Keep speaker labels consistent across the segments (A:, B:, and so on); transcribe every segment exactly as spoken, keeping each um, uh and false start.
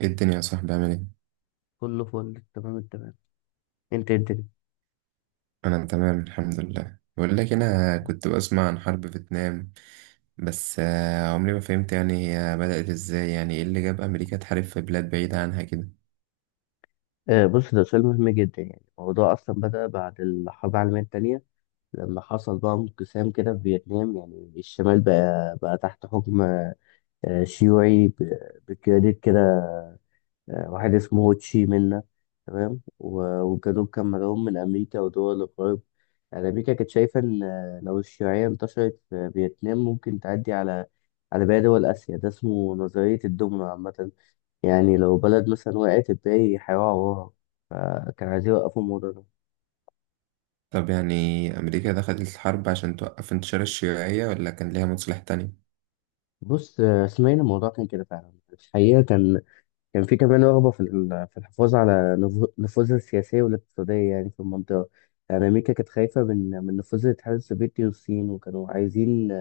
A: ايه الدنيا يا صاحبي عامل ايه؟
B: كله فل تمام التمام. انت إيه الدنيا؟
A: انا تمام الحمد لله. بقول لك انا كنت بسمع عن حرب فيتنام بس آه، عمري ما فهمت يعني هي بدأت ازاي، يعني ايه اللي جاب امريكا تحارب في بلاد بعيدة عنها كده.
B: آه، بص، ده سؤال مهم جدا، يعني الموضوع اصلا بدأ بعد الحرب العالمية التانية. لما حصل بقى انقسام كده في فيتنام، يعني الشمال بقى بقى تحت حكم آه شيوعي، ب- بقيادة كده، آه واحد اسمه هو تشي منا. تمام. و- والجنوب كان مدعوم من امريكا ودول الغرب. يعني امريكا كانت شايفة ان آه، لو الشيوعية انتشرت في فيتنام، ممكن تعدي على على باقي دول اسيا. ده اسمه نظرية الدومينو عامة، يعني لو بلد مثلا وقعت، الباقي هيقعوا وراها، فكان عايزين يوقفوا الموضوع ده.
A: طب يعني امريكا دخلت الحرب عشان توقف انتشار الشيوعية، ولا كان ليها مصلحة تانية؟
B: بص، آه، اسماعيل، الموضوع كان كده فعلا، الحقيقة كان كان في كمان رغبة في ال- في الحفاظ على نفو- نفوذها السياسية والاقتصادية يعني في المنطقة. يعني أمريكا كانت خايفة من من نفوذ الاتحاد السوفيتي والصين، وكانوا عايزين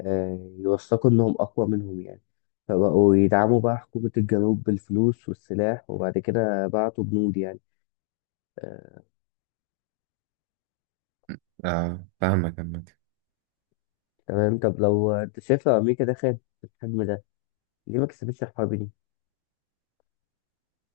B: آه، يوثقوا إنهم أقوى منهم يعني. فبقوا يدعموا بقى حكومة الجنوب بالفلوس والسلاح، وبعد كده بعتوا جنود يعني آه،
A: اه، فاهمك.
B: تمام. طب لو أنت شايف، لو أمريكا دخلت في الحجم ده، ليه ما كسبتش الحرب دي؟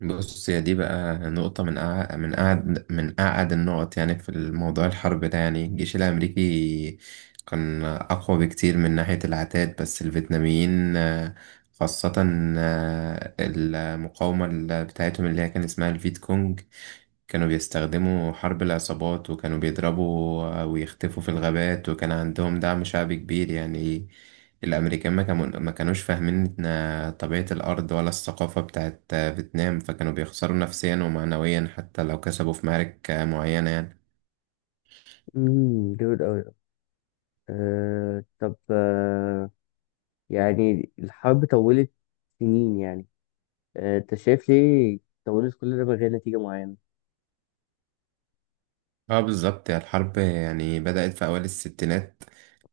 A: بص، هي دي بقى نقطة من أع... من أعد من أعد النقط يعني في الموضوع الحرب ده. يعني الجيش الأمريكي كان أقوى بكتير من ناحية العتاد، بس الفيتناميين آه، خاصة آه، المقاومة ال- بتاعتهم اللي هي كان اسمها الفيت كونج كانوا بيستخدموا حرب العصابات، وكانوا بيضربوا ويختفوا في الغابات، وكان عندهم دعم شعبي كبير يعني. الأمريكان ما كانوا ما كانوش فاهمين إن طبيعة الأرض ولا الثقافة بتاعت فيتنام، فكانوا بيخسروا نفسيا ومعنويا حتى لو كسبوا في معارك معينة يعني.
B: امم جامد أوي ده. أه، طب، أه يعني الحرب طولت سنين يعني. أه أنت شايف ليه طولت كل ده من غير نتيجة معينة؟
A: اه بالظبط، هي الحرب يعني بدأت في أوائل الستينات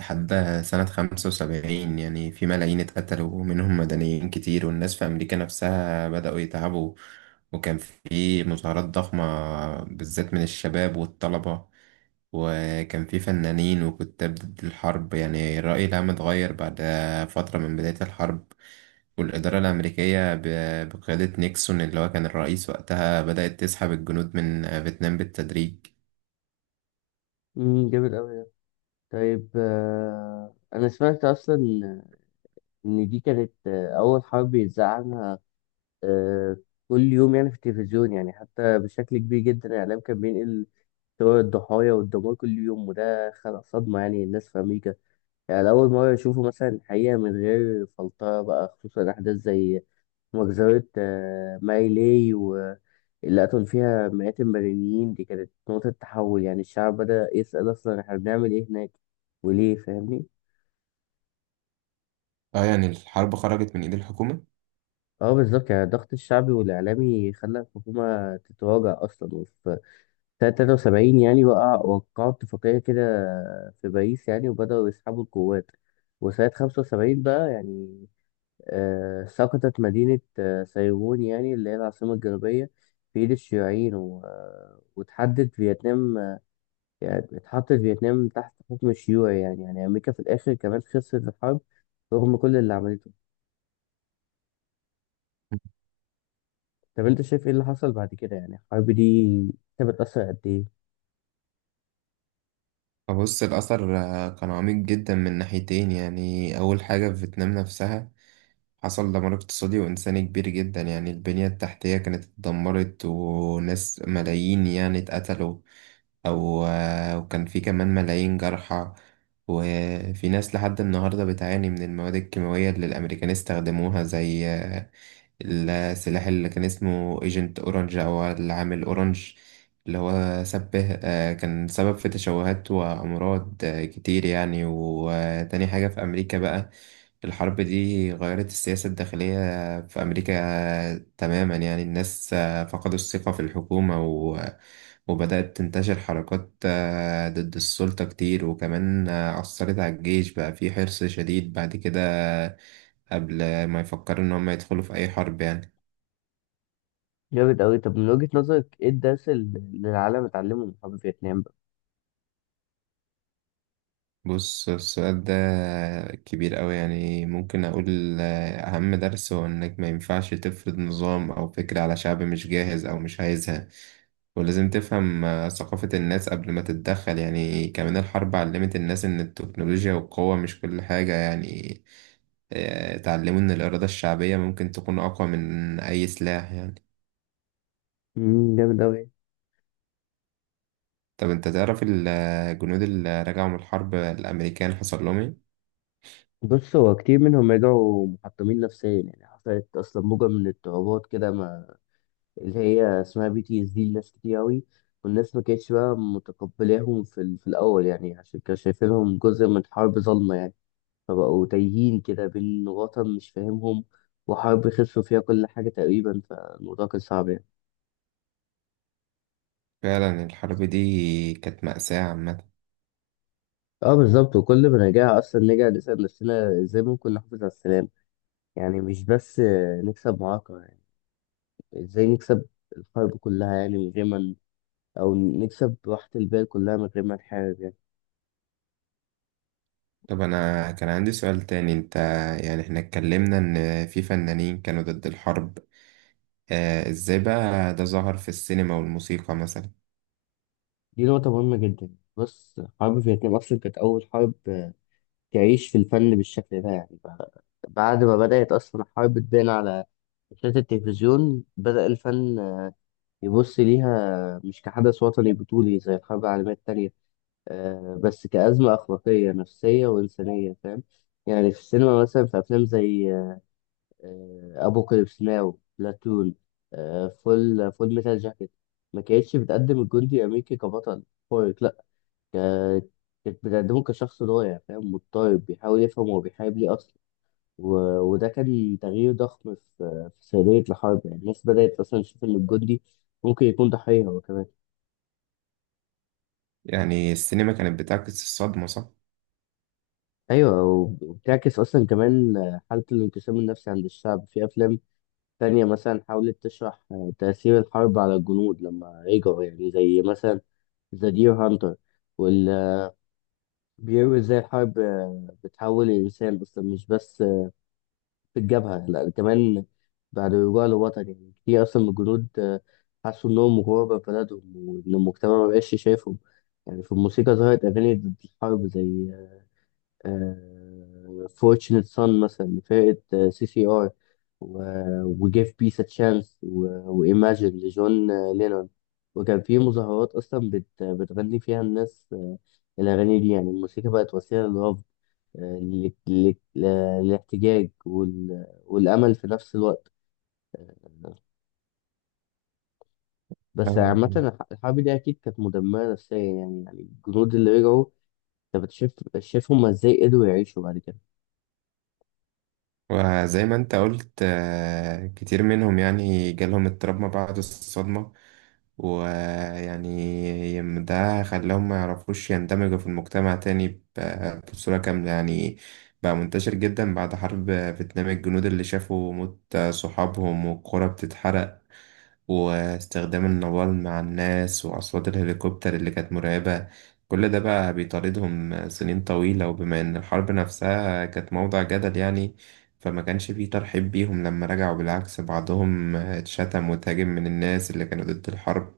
A: لحد سنة خمسة وسبعين، يعني في ملايين اتقتلوا ومنهم مدنيين كتير، والناس في أمريكا نفسها بدأوا يتعبوا، وكان في مظاهرات ضخمة بالذات من الشباب والطلبة، وكان في فنانين وكتاب ضد الحرب. يعني الرأي العام اتغير بعد فترة من بداية الحرب، والإدارة الأمريكية ب- بقيادة نيكسون اللي هو كان الرئيس وقتها بدأت تسحب الجنود من فيتنام بالتدريج.
B: امم جامد أوي ده. طيب، أه أنا سمعت أصلا إن دي كانت آه، أول حرب يتذاع عنها. أه، كل يوم يعني في التلفزيون، يعني حتى بشكل كبير جدا الإعلام كان بينقل صور الضحايا والدمار كل يوم، وده خلق صدمة يعني للناس في أمريكا. يعني لأول مرة يشوفوا مثلا الحقيقة من غير فلترة بقى، خصوصا أحداث زي مجزرة آه، ماري لاي، واللي قتلوا فيها مئات المدنيين. دي كانت نقطة تحول، يعني الشعب بدأ يسأل أصلا إحنا بنعمل إيه هناك وليه، فاهمني؟
A: اه يعني الحرب خرجت من ايد الحكومة.
B: اه، بالظبط. يعني الضغط الشعبي والإعلامي خلى الحكومة تتراجع أصلا. وفي سنة تلاتة وسبعين يعني وقع وقعوا اتفاقية كده في باريس يعني، وبدأوا يسحبوا القوات. وسنة خمسة وسبعين بقى يعني، آه، سقطت مدينة آه، سايغون يعني، اللي هي العاصمة الجنوبية، في إيد الشيوعيين، و... آه، وتحدد فيتنام آه، يعني اتحطت فيتنام تحت حكم الشيوعي يعني، يعني أمريكا في الآخر كمان خسرت الحرب رغم كل اللي عملته. طب أنت شايف إيه اللي حصل بعد كده، يعني الحرب دي كانت بتأثر قد إيه؟
A: فبص، الأثر آه، كان عميق جدا من ناحيتين. يعني أول حاجة في فيتنام نفسها حصل دمار اقتصادي وإنساني كبير جدا، يعني البنية التحتية كانت اتدمرت، وناس ملايين يعني اتقتلوا أو آه، وكان في كمان ملايين جرحى، وفي ناس لحد النهاردة بتعاني من المواد الكيماوية اللي الأمريكان استخدموها زي آه، السلاح اللي كان اسمه ايجنت اورنج او العامل اورنج اللي هو سبه آه، كان سبب في تشوهات وامراض آه، كتير يعني. وتاني حاجة في امريكا بقى، الحرب دي غيرت السياسة الداخلية في امريكا آه، تماما. يعني الناس آه، فقدوا الثقة في الحكومة، و وبدأت تنتشر حركات آه، ضد السلطة كتير، وكمان آه، أثرت على الجيش بقى في حرص شديد بعد كده قبل ما يفكروا إن هم يدخلوا في أي حرب يعني.
B: جامد أوي. طب، من وجهة نظرك إيه الدرس اللي اللي العالم اتعلمه من حرب فيتنام بقى؟
A: بص السؤال ده كبير أوي. يعني ممكن أقول آه، أهم درس هو إنك ما ينفعش تفرض نظام أو فكرة على شعب مش جاهز أو مش عايزها، ولازم تفهم آه، ثقافة الناس قبل ما تتدخل يعني. كمان الحرب علمت الناس إن التكنولوجيا والقوة مش كل حاجة يعني. آه، اتعلموا إن الإرادة الشعبية ممكن تكون أقوى من أي سلاح يعني.
B: مم، جامد أوي.
A: طب أنت تعرف الجنود اللي رجعوا من الحرب الأمريكان حصل لهم إيه؟
B: بص، هو كتير منهم رجعوا محطمين نفسيا، يعني حصلت أصلا موجة من الاضطرابات كده اللي هي اسمها بي تي اس دي، لناس كتير أوي. والناس ما كانتش بقى متقبلاهم في, ال- في الأول يعني، عشان كانوا شايفينهم جزء من حرب ظلمة يعني. فبقوا تايهين كده بين وطن مش فاهمهم وحرب خسروا فيها كل حاجة تقريبا، فالموضوع كان صعب يعني.
A: فعلا الحرب دي كانت مأساة عامة.
B: اه، بالظبط. وكل ما نرجع أصلا، نرجع نسأل نفسنا ازاي ممكن نحافظ على السلام، يعني مش بس آه، نكسب معركة يعني. ازاي نكسب الحرب كلها يعني، من غير ما ن- أو نكسب راحة البال كلها من غير ما نحارب يعني.
A: طب أنا كان عندي سؤال تاني. أنت يعني إحنا اتكلمنا إن في فنانين كانوا ضد الحرب، آه إزاي بقى ده ظهر في السينما والموسيقى مثلا؟
B: دي نقطة مهمة جدا. بص، حرب فيتنام أصلا كانت أول حرب آه، تعيش في الفن بالشكل ده يعني. ب- بعد ما بدأت أصلا الحرب تبان على شاشات التلفزيون، بدأ الفن آه، يبص ليها مش كحدث وطني بطولي زي الحرب العالمية التانية، آه، بس كأزمة أخلاقية نفسية وإنسانية، فاهم؟ يعني في السينما مثلا، في أفلام زي أبوكاليبس ناو، بلاتون، آه، فول فول ميتال جاكيت، ما كانتش بتقدم الجندي الأمريكي كبطل خارق، لأ، ك- كانت بتقدمه كشخص ضايع، فاهم، مضطرب، بيحاول يفهم هو بيحارب ليه أصلا. و... وده كان تغيير ضخم في في سردية الحرب، يعني الناس بدأت أصلا تشوف إن الجندي ممكن يكون ضحية هو كمان.
A: يعني السينما كانت بتعكس الصدمة، صح؟
B: أيوة، وب- وبتعكس أصلا كمان حالة الانقسام النفسي عند الشعب. في أفلام تانية مثلا حاولت تشرح تأثير الحرب على الجنود لما رجعوا، يعني زي مثلا ذا دير هانتر وال بيروي ازاي الحرب بتحول الإنسان أصلا، مش بس في الجبهة، لا، كمان بعد رجوع للوطن. يعني كتير أصلا من الجنود آه، حسوا إنهم غربة في بلدهم وإن المجتمع مبقاش شايفهم. يعني في الموسيقى ظهرت أغاني ضد الحرب زي آه، Fortunate Son مثلا لفرقة سي سي آر، و Give Peace a Chance، و و Imagine لجون آه، لينون. وكان في مظاهرات أصلا بت بتغني فيها الناس آه، الأغاني دي. يعني الموسيقى بقت وسيلة للرفض، ال- ال- الاحتجاج، وال- والأمل في نفس الوقت. بس عامة
A: فاهمك.
B: الحرب دي أكيد كانت مدمرة نفسيا يعني. يعني الجنود اللي رجعوا، أنت بتشوف شايف هما إزاي قدروا يعيشوا بعد كده؟
A: وزي ما انت قلت آه، كتير منهم يعني جالهم اضطراب ما بعد الصدمة، ويعني يم- ده خلاهم ما يعرفوش يندمجوا في المجتمع تاني ب- بصورة كاملة يعني. بقى منتشر جدا بعد حرب فيتنام، الجنود اللي شافوا موت صحابهم والقرى بتتحرق واستخدام النوال مع الناس وأصوات الهليكوبتر اللي كانت مرعبة، كل ده بقى بيطاردهم سنين طويلة. وبما إن الحرب نفسها كانت موضع جدل يعني، فما كانش فيه ترحيب بيهم لما رجعوا، بالعكس بعضهم اتشتم وتهاجم من الناس اللي كانوا ضد الحرب،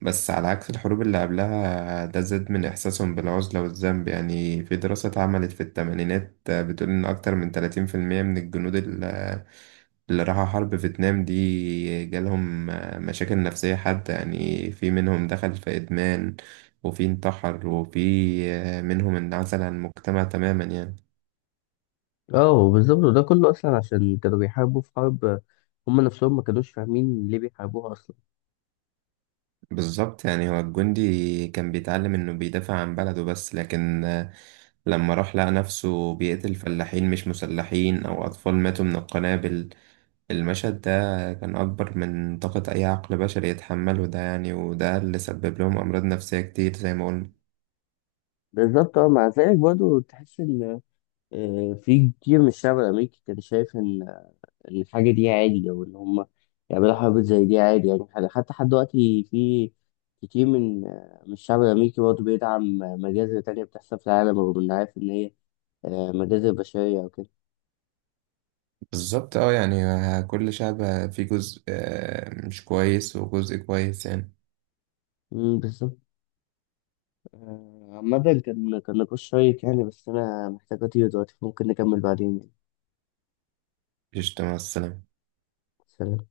A: بس على عكس الحروب اللي قبلها ده زاد من إحساسهم بالعزلة والذنب يعني. في دراسة اتعملت في الثمانينات بتقول إن أكتر من ثلاثين في المئة من الجنود ال اللي راحوا حرب فيتنام دي جالهم مشاكل نفسية، حتى يعني في منهم دخل في إدمان، وفي انتحر، وفي منهم انعزل عن المجتمع تماما يعني.
B: اه، بالظبط. وده كله أصلا عشان كانوا بيحاربوا في حرب هما نفسهم ما كانوش فاهمين ليه بيحاربوها أصلا.
A: بالظبط، يعني هو الجندي كان بيتعلم إنه بيدافع عن بلده بس، لكن لما راح لقى نفسه بيقتل فلاحين مش مسلحين أو أطفال ماتوا من القنابل، المشهد ده كان أكبر من طاقة أي عقل بشري يتحمله ده يعني، وده اللي سبب لهم أمراض نفسية كتير زي ما قلنا.
B: بالظبط، اه، مع ذلك برضه تحس إن آه، في كتير من الشعب الأمريكي كان شايف إن الحاجة دي عادي، أو إن هم يعملوا حرب زي دي عادي يعني. حد- حتى لحد دلوقتي في كتير من من الشعب الأمريكي برضه بيدعم مجازر تانية بتحصل في العالم، رغم إنه عارف إن هي آه، مجازر بشرية أو كده.
A: بالظبط اه، يعني كل شعب فيه جزء آه، مش كويس وجزء كويس يعني.
B: أمم، بالظبط. آه، عامة، كان كان نقاش شيق يعني، بس أنا محتاج أطير دلوقتي، ممكن نكمل بعدين يعني.
A: قشطة، مع السلامة.
B: سلام.